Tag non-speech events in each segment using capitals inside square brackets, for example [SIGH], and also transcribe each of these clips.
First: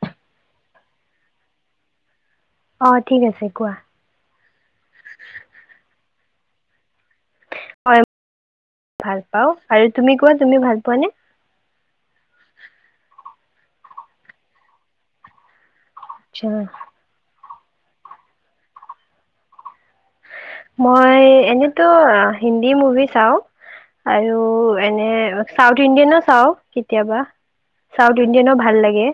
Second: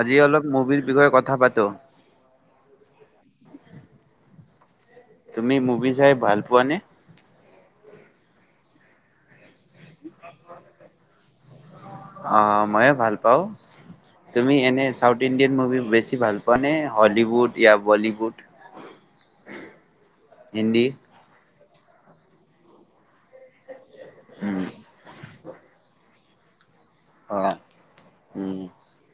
আজি অলপ মুভিৰ বিষয়ে কথা পাতো অ ঠিক আছে কোৱা তুমি মুভি চাই ভাল পোৱা নে হয় ভাল পাওঁ আৰু তুমি কোৱা তুমি ভাল পোৱাানে অ মইয়ে ভাল পাওঁ। তুমি এনে চাউথ ইণ্ডিয়ান মুভি বে বেছি ভাল আচ্ছা পোৱা নে হলিউড ই বলীউুড মই এনে টো হিন্দী মুভি চাও আৰু উম এনে সাউথ ইণ্ডিয়ন আছ হ কেতিয়াবা অ চাউথ ইণ্ডিয়ানো উম ভাল লাগে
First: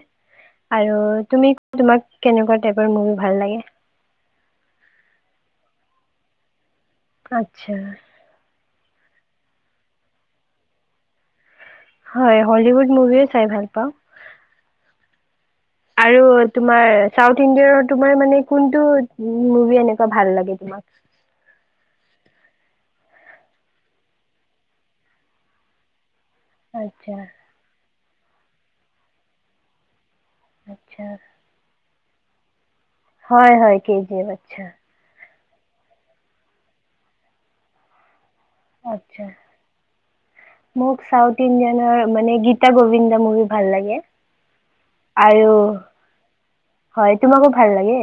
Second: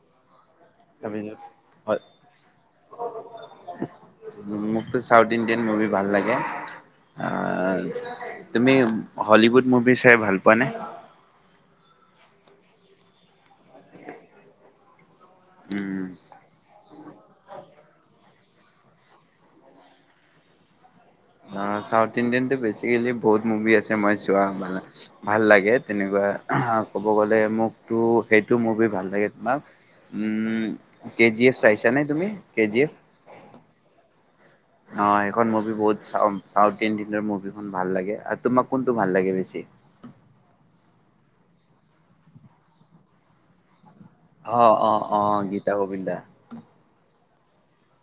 আৰু তাৰপিছত তুমি হয় তোমাক কেনেকোৱা টাইপৰ মুভি ভাল লাগে মোক তো চাউথ ইণ্ডিয়ান মুভি ভাল লাগে আ আচ্ছা তুমি হলিউড মুভি চাই ভাল পোৱাানে হয় হলিউড মুভি ও চাই ভাল পাওঁ উম আৰু তোমাৰ চাউথ ইণ্ডিয়াৰৰ তোমাৰ মানে কোনটো মুভি এনেকু এনেকোৱা ভাল লাগে তোমাক অ চাউথ ইণ্ডিয়ানতো বেচিকেলি বহুত মুভি আছে মই চোৱা ভাল লাগে তেনেকোৱা ক'ব আচ্ছা গ'লে মোক ত' এইটো মুভি ভাল লাগে তোমাক উম আচ্ছা কেজি এফ চাই তে নে তুমি কে জি এফ হয় হয় কেজি এফ আচ্ছা হয় এখন মুভি বহুত চাও চাউথ ইণ্ডিয়ানৰ মুভিখন ভাল লাগে আৰু তোমাক কোনটো ভাল আচ্ছা লাগে বেছি মোক চাউথ ইণ্ডিয়ানৰ মানে গীতা গোবিন্দা মুভি ভাল লাগে অ অ অ আৰু গীতা গোবিন্দা। হয় তোমাকো ভাল লাগে?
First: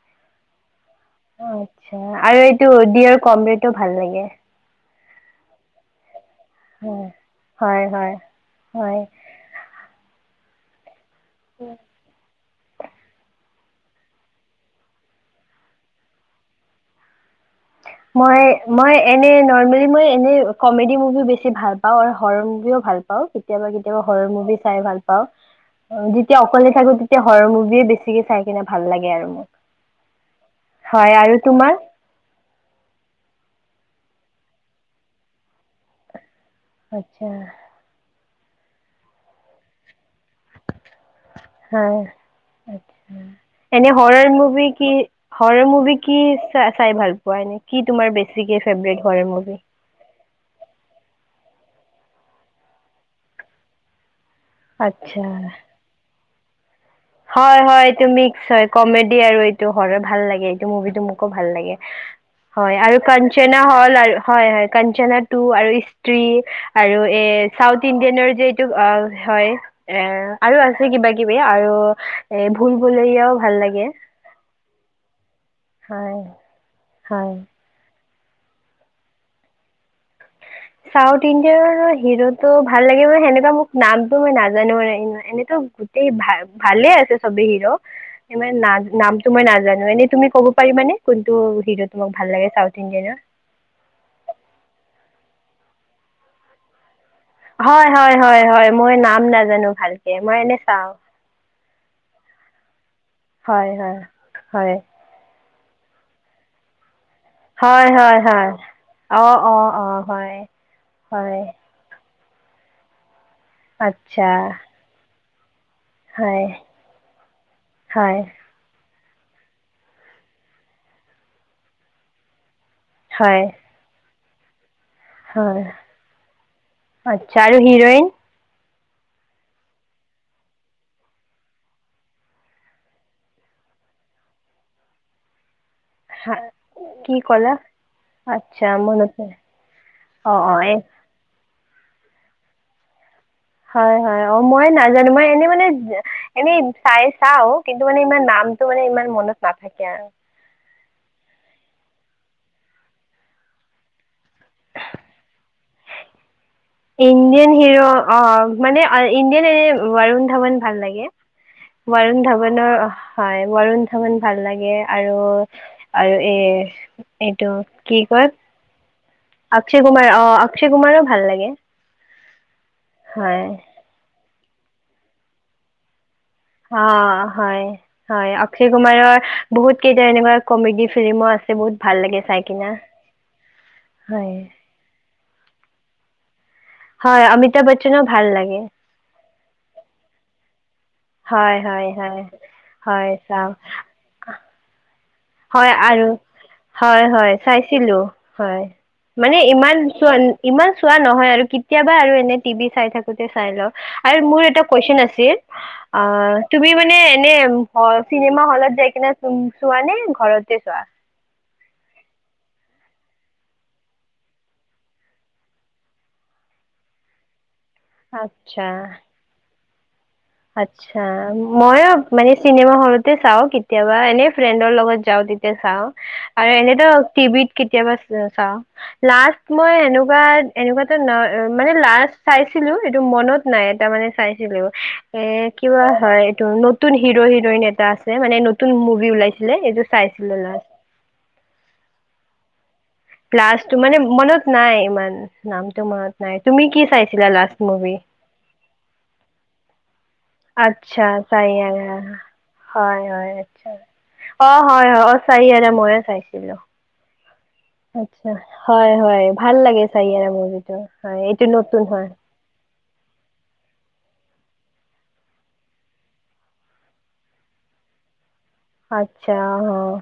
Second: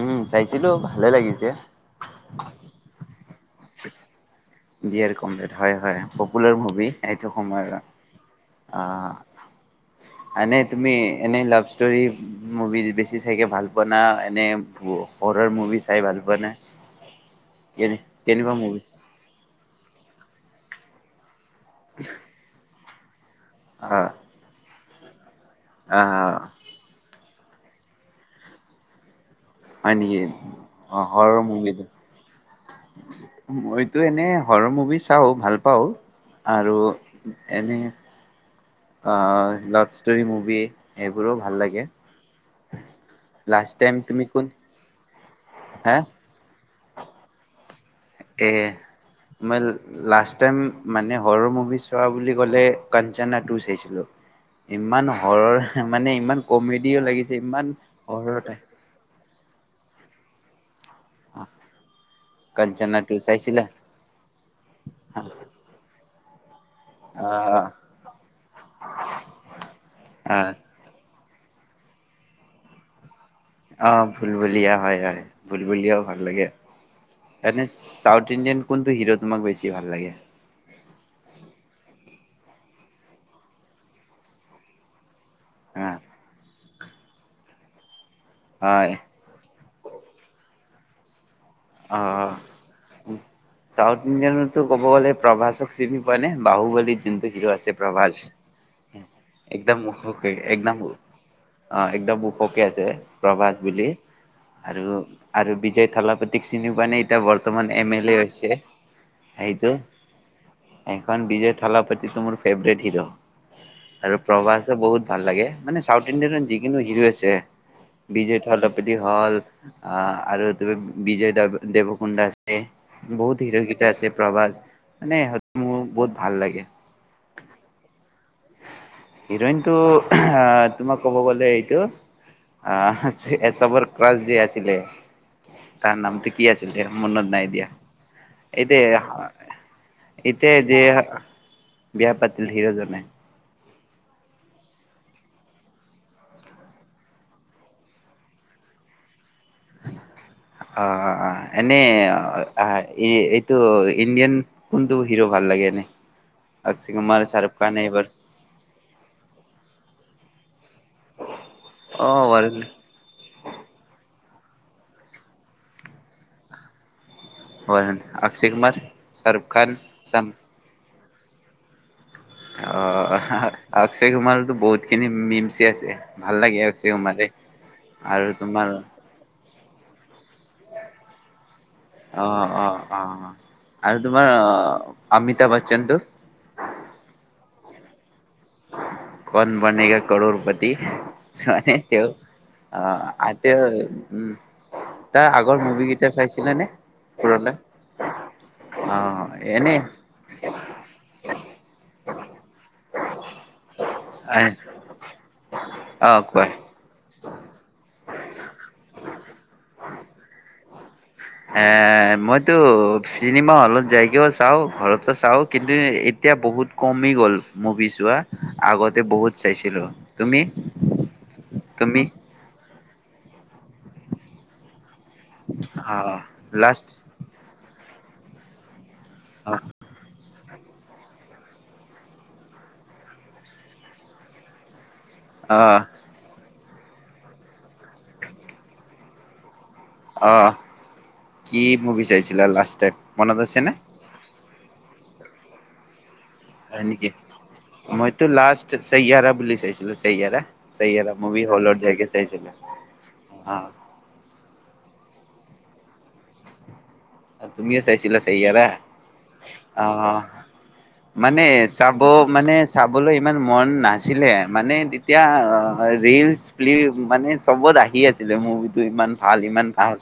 উম, চাইছিলোঁ ভালে অ লাগিছে। আচ্ছা আৰু এইটো ডিয়ৰ কমৰেড তো ভাল লাগে ডিয়াৰ কমৰেড হয় হয়। পপুলাৰ মুভি হয় এইটো সময়ৰ হয় হয় হয় অহ এনেই তুমি এনেই লাভ ষ্টোৰি মুভি বেছি চাইকে ভাল পোৱা না এনে হৰৰ মুভি চাই ভাল পোৱা নে কেনে মই কেনেকুৱা মুভি মই এনে নৰ্মেল মই এনে কমেডি মুভি বেছি ছি ভাল পাওঁ আৰু হৰৰ মুভিও ভাল পাও কেতিয়াবা কেতিয়াবা আহ হৰৰ মুভি চাই ভাল ও উম আহ যেতিয়া অকলে থাকোঁ তেতিয়া। হৰৰ মুভিয়ে বেছিকে চাই কিনে ভাল লাগে আৰু মোক। হয় নিকি অ হয় হৰৰ আৰু মুভি তোমাৰ মইতো এনে হৰৰ মুভি চাও ভাল পাওঁ আৰু আচ্ছা এনে অ লাভছ ষ্টৰি মুভি এইবোৰো ভাল লাগে হয় আচ্ছা লাষ্ট এনে টাইম হৰৰ তুমি কোন। মুভি কি হৰৰ মুভি হা কি। চ-চাই ভাল পোৱা এনে কি তোমাৰ এ বেছিকে ফেভৰেট হৰৰ মুভি। মই লাষ্ট টাইম মানে হৰৰ মুভি চোৱা বুলি ক'লে কাঞ্চনা টু চাইছিলোঁ। ইমান আচ্ছা হৰৰ মানে ইমান -। কমেডী হয় হয় তুমি কমেডী ডি আৰু এইটো হৰৰ ভাল লাগে এইটো মুভি। টো মোকো ভাল লাগে হয় আৰু কাঞ্চনা টু কাঞ্চনা চাইছিলা? হ'ল আ হয় হয় কাঞ্চনা আহ টু আৰু স্ত্ৰী। আৰু এ চাউথ ইণ্ডিয়ানৰ যে এইটো অ হয় এ আহ আৰু আছে কিবা। কিবি আৰু। এ ভুল ভুলেয়া। অ ভুল ভুলিয়া হয় হয়।। ভুলভুলিয়াও হয় ভাল লাগে। হয় এনে চি।। চাউথ ইণ্ডিয়ান কোনটো হিৰ' তোমাক বেছি ভাল লাগে চাউথ ইণ্ডিয়াৰ হিৰোটো ভাল লাগে। মানে হেনেকুৱাঁ মোক নামতটো মই নাজানো মানে।। এনেটো আহ গোটেই ভাল।। ভালে আছে চবে হিৰো।। ইমান হয় ন নাম তো মই নাজানে। এনে তুমি কব পাৰিবা নে কোন।। অ চাউথ ইণ্ডিয়ানতো ক'ব গ'লে। প্ৰভাসক চিনি পোৱা নে বাহু বুলি। হিৰ আছিল হয় প্ৰভাস হয় হয় হয় মই নাম নাজানো একদম ওখ ভালকৈ মই কৰি। এনে একদম চাওঁ গোল অ একদম ওখ কে আছে প্ৰভাস হয় বুলি হয় হয় আৰু, আৰু।।। যে থালাপতি।। টিক চিনি পানীত এতিয়া বৰ্তমান এম হয় এল এ হয় হৈছে। হয় অঁ অঁ সেইটো, অঁ হয় সেইখন হয় বিজয় থালাপাতিটো মোৰ ফেভৰেট হিৰ'। আৰু আচ্ছা প্ৰবাসে বহুত ভাল লাগে। মানে চাউথ ইণ্ডিয়ানত হয় যিকোনো হিৰো আছে। হয় বিজয় থালাপত হ'ল অ আৰু তুমি।। বিজয় দাৱ, দেৱকুণ্ডা আছে।। হয় বহুত হিৰ গিতা আছে। প্ৰভাস।। মানে হয় মোৰ বহুত ভাল লাগে। আচ্ছা আৰু হিৰইন? হিৰইনটো তোমাক ক'ব গলে এইটো আহ এ স্বাৱনপ্ৰাচ যে আছিলে তাৰ নামটো হা কি আছিলে কি মনত নাই ক'লা দিয়া। আচ্ছা মনতে এতিয়া, অঁ এতিয়া অঁ এই যে।। বিয়া পাতিলে হিৰজনে।। হয় হয় অ মই নাজানো। মই এনেই মানে এনেই চাই চাওঁ কিন্তু মানে ইমান নামটো মানে ইমান মনত নাথাকে আৰু।। অ এনে এইটো ইণ্ডিয়ান কোনটো হিৰো ভাল লাগে এনে? অক্ষয় কুমাৰ ইণ্ডিয়া শাহৰুখ খান হিৰ এইবাৰ অ মানে ইণ্ডিয়া এই বৰুণ ধাৱন ভাল লাগে। বৰুণ ধাৱনৰ হয় বৰুণ ধাৱন।। ভাল লাগে আৰু আৰু এ।। এইটো বৰুণ কি কয়? অক্ষয় কুমাৰ শাহৰুখ খান অক্ষয় কুমাৰ চাম অ অক্ষয় কুমাৰক।। ভাল লাগে অ হয় অক্ষয় কুমাৰ বহুত খিনি মিমচি আছে। ভাল লাগে অ অক্ষয় কুমাৰে হয় আৰু হয় তোমাৰ অক্ষয় কুমাৰৰ বহুত কেইটা এনেকুৱা কমেডি ফিল্মো আছে বহুত ভাল লাগে অ চাই অ কিনা অ আৰু তোমাৰ হয় অমিতা বচ্চনটো? হয় অমিতাভ বচ্চনো ভাল লাগে। কন বনেগা কৰৰ পতি হয় হয় তেওঁ হয় হয় আ চাওঁ তেওঁ উ হয় আৰু হয় হয় পুৰলে চাইছিলো হয় অ মানে এনে ইমান চ ইমান চোৱা নহয় আৰু কেতিয়াবা আৰু এনে টিভি চাই থ কোটতে চাই ল আৰু মোৰ এতা কোৱাঁচোন আছিল অ কোৱা তুমি মানে এনী চিনেমা হলত যায় কিনে উম চোৱা নে? ঘৰতে চোৱা। এ মইতো চিনেমা হলত যাইগেও চাওঁ ঘৰতো চাওঁ কিন্তু এতিয়া বহুত কমি গ'ল। মভিছোৱা আগতে বহুত চাইছিলো তুমি আচছা মইো তুমি মানে চিনেমা হলত চাও কেতিয়াবা এনেই ফ্ৰেণ্ডৰ লগত যাওঁ তেতিয়া চাওঁ অ আৰু লাষ্ট এনেতো টিভিত কেতিয়াবা ছা লাষ্ট অ মই এনে িবা এনেকুৱাাতো ন মানে লাষ্ট চাইছিলো এইটো মনত নাই এটা মানে চাইছিলো এ অ কিব হয় এইটো নতুন হিৰো হিৰইন এটা আছে মানে নতুন মুভি ওলাইছিলে এইটো অ চাইছিলো লাষ্ট কি মোৰ বিচাৰিছিলা লাষ্ট টাইম মনত আছে নে প্লাছটো মানে ম নাই ইমান নামটোো মত হয় নেকি মইতো লাষ্ট চয়াৰা বুলি চাইছিলো চেয়াৰা আচ্ছা চাৰ হয় হয় অ আছা অ হয় হয় চাই আ ময় চাইছিলো তুমিও আা চাইছিলা চয়াৰা হয় হয় ভাল লাগে আহ চাৰয় মৰ্জিটো হয় মানে এইটো নতুন চাব হয় মানে চাবলৈ ইমান মন নাছিলে মানে তেতিয়া ৰিলচ ফ্লিপ মানে চবত আহি আছে মুভি টো ইমান আচ্ছা ভাল ইমান অ ভাল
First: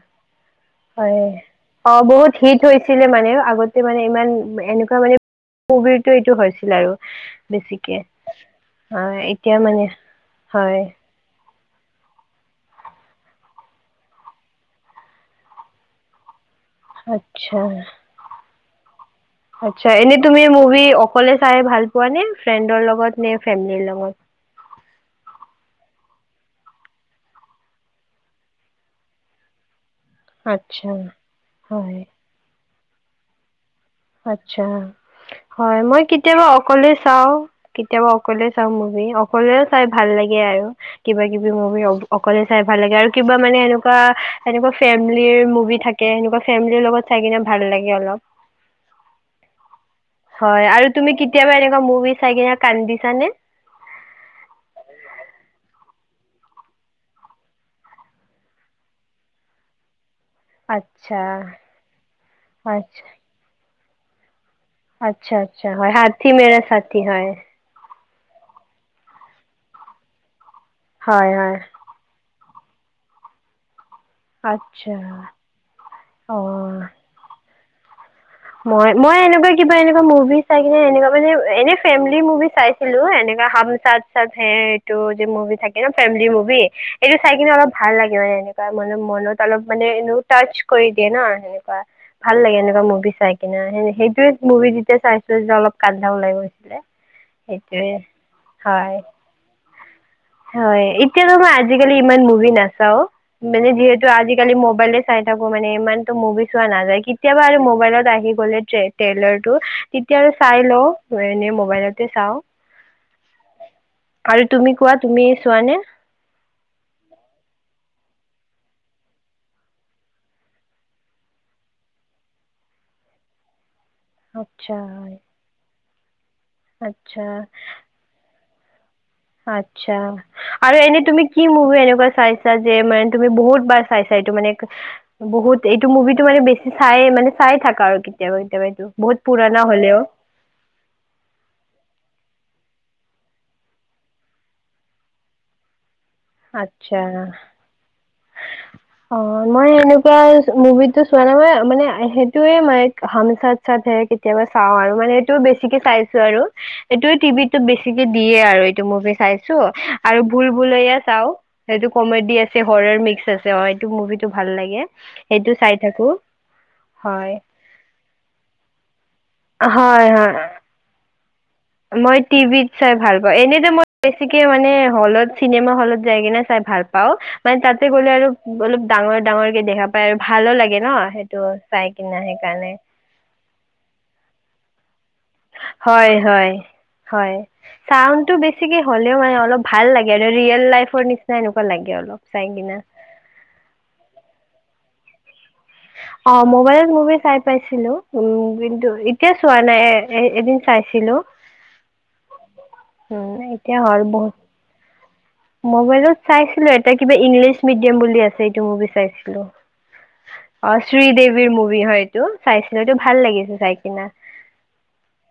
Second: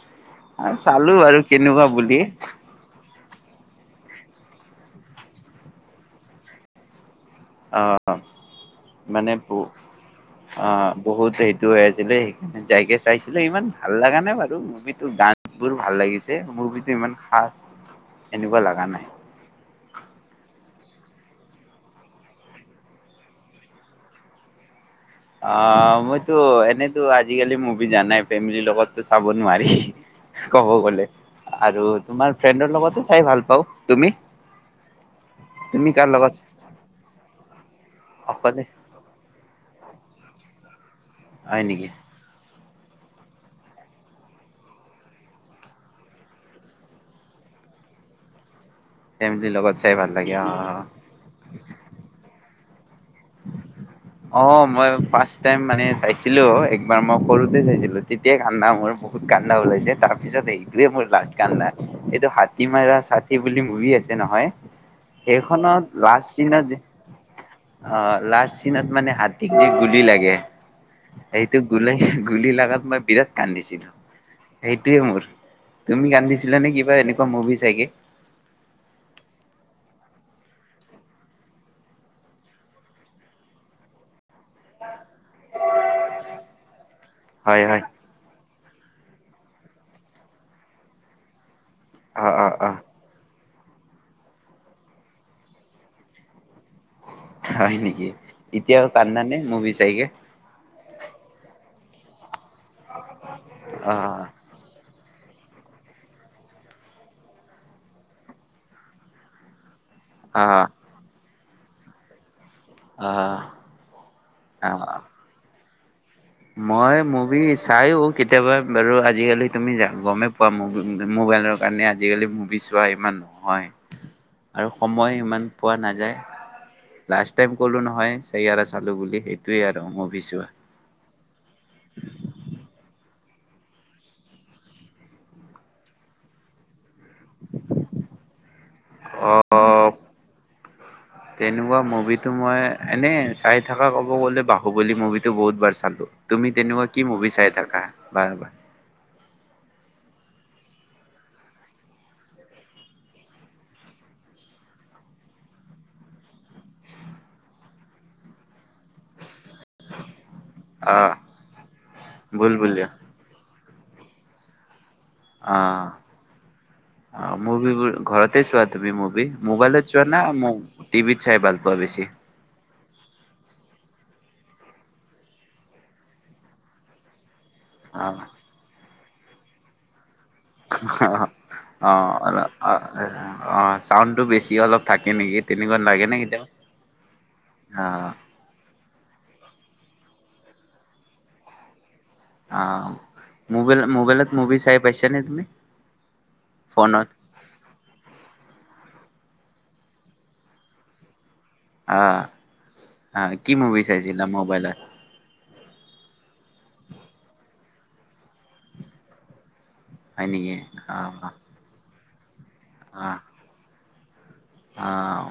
চালো আৰু কেনেকুৱা বুলি হিত হৈছিলে মানে আগতে মানে ইমান এনেকুৱা মানে [UNINTELLIGIBLE] এইটো হৈছিল আৰু অ বেছিকে অ মানে এতিয়া মানে হয় [UNINTELLIGIBLE] সেই যাইকে চাইছিলে ইমান ভাল লগা নাই বাৰু মুভিটো গান বোৰ ভাল লাগিছে মুভিটো ইমান খাচ আচছা এনেকুৱা লগা নাই আচছা এনেই তুমি মুভি অক অকলে চাই ভাল পোৱা নে ফ্ৰেণ্ডৰ লগত নে ফেমিলিৰ লগত অ মইতো এনেতো আজিকালি মুভি জানাই ফেমিলিৰ লগততো চাব নোৱাৰি ক'ব আচ্ছা গ'লে আৰু হয় তোমাৰ ফ্ৰেণ্ডৰ লগত চাই ভাল পাওঁ তুমি আচ্ছা হয় তুমি মই কাৰ লগত কেতিয়াবা অকলে চাও কেতিয়াবা অকলে চাও মুভি অকলে চাই ভাল লাগে আৰু কিবা কিবি হয় মুভি নেকি অ অকলে চাই ভাল লগে আৰু কিবা মানে এনেকুৱা এনেকুৱা ফেমেলি মুভি থাকে এনেকুৱা ফেমেলিৰ লগত চাই কিনে ভাল লাগে অলপ ফেমিলিৰ লগত চাই ভাল লাগে অ হয় আৰু তুমি কেতিয়াবা এনেকুৱা মুভি চাই কিনে কান্দি অ মই ফাৰ্ষ্ট টাইম মানে চাইছো ছিলো একবাৰ মই সৰুতেই চাইছিলো তেতিয়াই কান্দা মোৰ বহুত কান্দা ওলাইছে তাৰ পিছত এইটোৱে মোৰ আচ্ছা লাষ্ট কান্দা এইটো হাতী মেৰা আচ্ছা চাথি বুলি মুভি আছে যে নহয় আচ্ছা আচ্ছা সেইখনত হয লাষ্ট হাঠী মেৰা চিনত চাঠী হয় অ লাষ্ট চিনত মানে হাতীক যে গুলি লাগে হয় হয় এইটো গুলে গুলি লাগ তাত মই বিৰাট কান্দিছিলো আচ্ছা সেইটোৱে মোৰ তুমি কান্দিছিলা নে অ কিবা এনেকুৱা মুভি চাই তেগে মই মই এনেকুৱা কিবা এনেকুৱা মুভি চাই কিনে এনেকুৱা মানে এনে ফেমিলি মুভি চাইছিলো, এনেকা হম চাথ চাথ হে এইটো যে মুভি থাকে ন ফেমিলি মুভি। এইটো চাই কিনে হয় অলপ হয় ভাল লাগে মানে এনে তাৰ মানে মনত অলপ মানে এনেও টাচ কৰি দিয়ে ন বাহ অ ভাল অ লাগে অ এনেকুৱা মুভি। চাই কিনা সেইটোৱে মুভি যেতিয়া চাইছো যে অলপ কান্দা ওলাই গৈছিলে। হয় সেইটোৱে নেকি এতিয়া আৰু হয় কান্দা নে মুভি চাই [INAUDIBLE] হয় এতিয়াতো মই আজিকালি ইমান মুভি না নাচাও মানে অ যিহেতু আজিকালি মবাইলে চাই থাকো মানে ইমানতো মুভি চোৱা নাযায় কেতিয়াবা আৰু মোবাইলত আহি গলে ট্ৰেইলৰ টো। তেতিয়া আৰু অ চাই লওঁ এনে মো মোবাইলতে চাওঁ। অ' আৰু তুমি আ কোৱা, তুমি চোৱা নে? মই মুভি চাইও কেতিয়াবা বাৰু আজিকালি তুমি গমেই পোৱা, মোবাইলৰ কাৰণে আজিকালি মুভি চোৱা ইমান নহয়। আৰু আচ্ছা সময় হয় ইমান পোৱা নাই। যায় আচ্ছা লাষ্টটাইম কলো নহয় [UNINTELLIGIBLE] সেইটোৱে আৰু আচ্ছা মুভি চোৱা। আৰু এনেই তুমি কি মুভি এনেকুৱা চাইছা যে তুমি বহুত বাৰ চাইছা এইটো মানে, বহুত এইটো মুভিটো মানে বে চাই মানে, চাই থাকা আৰু কেতিয়াবা-কেতিয়াবা এইটো, বহুত পুৰণা অ হলেও। তেনেকুৱা মুভিটো মই এনে চাই থকা ক'ব গ'লে বাহুবলী মুভিটো বহুত বাৰ চালো। তুমি তেনেকুৱা কি আচ্ছা মুভি চাই থাকা বাৰ-বাৰ? অ মই এনেকুৱা মুভিটো চোৱা নাই, ম মানে সেইটোয়ে মই হাম সাথ-সাথ হে কেতিয়াবা চাও আৰু মানে এইটো বেছিকে চাইছো আৰু এইটোয়ে টিভিটো বেছিকে দিয়ে আৰু এইটো মুভি চাই চো আৰু বুলবুলাইয়া। আহ চাও, সেইটো কমেডি বুল আছে বুলিয়া হৰৰ মিক্স আছে অ মুভিটো ভাল লাগে। সেইটো অ, চাই থাকো অ, হয় মভিবোৰ, ঘৰতে চোৱা তুমি মভি? মোবাইল চোৱা হয় না হয় ম টিভি মই টিভিত চাই ভাল পাওঁ এনে যে মই বেছিকে মানে হলত, চিনেমা হলত যায় কেনে চাই ভাল পাও। মানে তাতে অ গ'লে আৰু অলপ ডাঙৰ-ডাঙৰকে দেখা পায় ভালো লাগে ন সেইটো চাই অ, কিনে অল, সেইকাৰণে অ, চাউণ্ডটো বেছি অলপ থাকে নেকি তেনেকুৱা লাগে হয়, নে কেতিয়াবা? হয়, হয়, অ চাউণ্ডটো বেছিকে হ মানে অলপ ভাল লাগে আৰু ৰিয়েল লাইফৰ নিচিনা এনেকুৱা লাগে অলপ। চাই অ কিনা মবাইলত-মবাইলত মভি চাই পাইছা নে তুমি? অ মোবাইলত ফোনত? মুভি চাই পাইছিলো, উম কিন্তু এতিয়া চোৱা নাই এ এ এদিন চাইছিলো্ আহ আহ কি মুভি চাইছিলা মোবাইলত? মবাইলত চাইছিলো এটা কিবা ইংলিছ মিডিয়াম বুলি আছে এইটো মুভি চাইছিলো। হয় নেকি অ শ্ৰীদেৱীৰ মুভি হয়। কিয়? চাইছিলোটো ভাল লাগিছে চাই কিনা। অহ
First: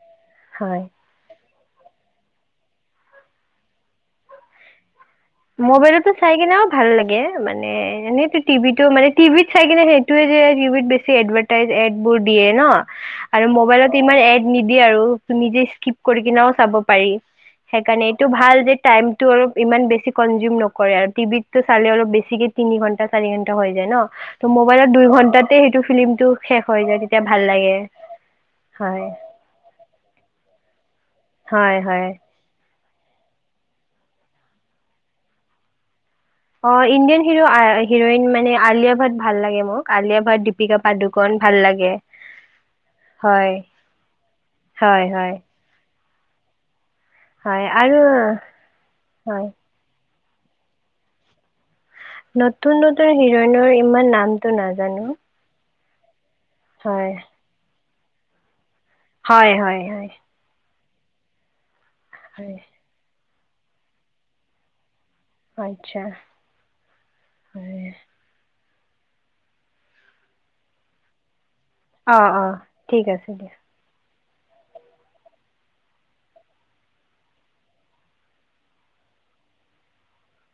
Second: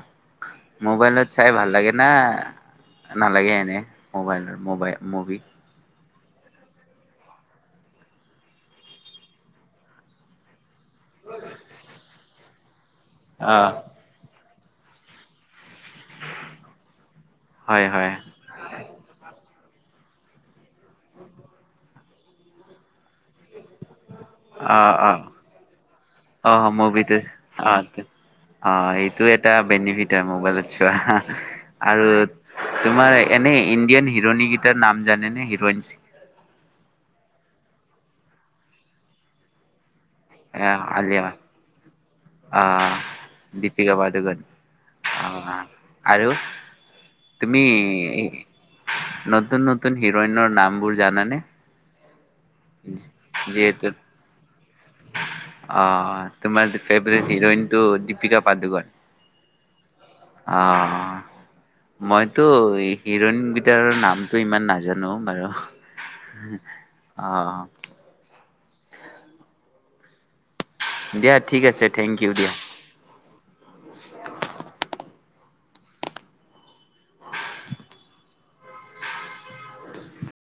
হয় মোবাইলত চাই ভাল লাগে না নালাগে এনে মোবাইল মোবাইল মুভি মোবাইলতে চাই কিনে ভাল লাগে মানে, এনেটো টিভিতো মানে টিভিত চাই কিনে সেইটোৱে যে টিভিত বে চি এডভাৰটাইজ এড বোৰ দিয়ে ন। আৰু অ মোবাইলত ইমান এড নিদিয়ে আৰু নিজে ঠিক কৰি কিনেও চাব পাৰি, হয় সেইকাৰণে হয় এইটো ভাল যে তাইমটো আৰু ইমান বেছি কঞ্জিয়ুম ন কৰে আৰু টিভিতটো চালে অলপ বেছি তিনি ঘণ্টা চাৰি ঘণ্টা হৈ যায় ন ত অ মবাইলত দুই অ ঘন্টাতে সেইটো ফিলমটো অ শেষ হৈ যায়, মুভিটো তেতিয়া ভাল অ লাগে অ হয়। এইটো এটা বেনিফিট হয় মোবাইলত আৰু হয় হয় তোমাৰ এনে ইণ্ডিয়ান হিৰণী কেইটাৰ নাম জানেনে হিৰইনচ? অ ইণ্ডিয়ান হিৰো- হিৰইন মানে আলিয়া ভাট ভাল লাগে মোৰ। আলিয়া ভাট দীপিকা আলিয়া পাদুকন ভাল লাগে, আহ হয়- দীপিকা পাদুকন হয় - অ হয়। আৰু তুমি হয় আৰু হয় নতুন নতুন হিৰইনৰ নামবোৰ জানানে? নতুন নতুন হিৰইনৰ যিহেতু ইমান নামটো নাজানো। আহ। তোমাৰ তো হয় ফেভৰেট হিৰইন ত দীপিকা পাদুকন। হয় -হয় -হয়। আহ। মইতো হয় এই হিৰইন গীটাৰৰ নামটো ইমান নাজানো। নো বাৰু আচ্ছা অ হয় দিয়া ঠিক আছে থেংক অ' ইউ দিয়া। অ' থিক আছে দিয়া।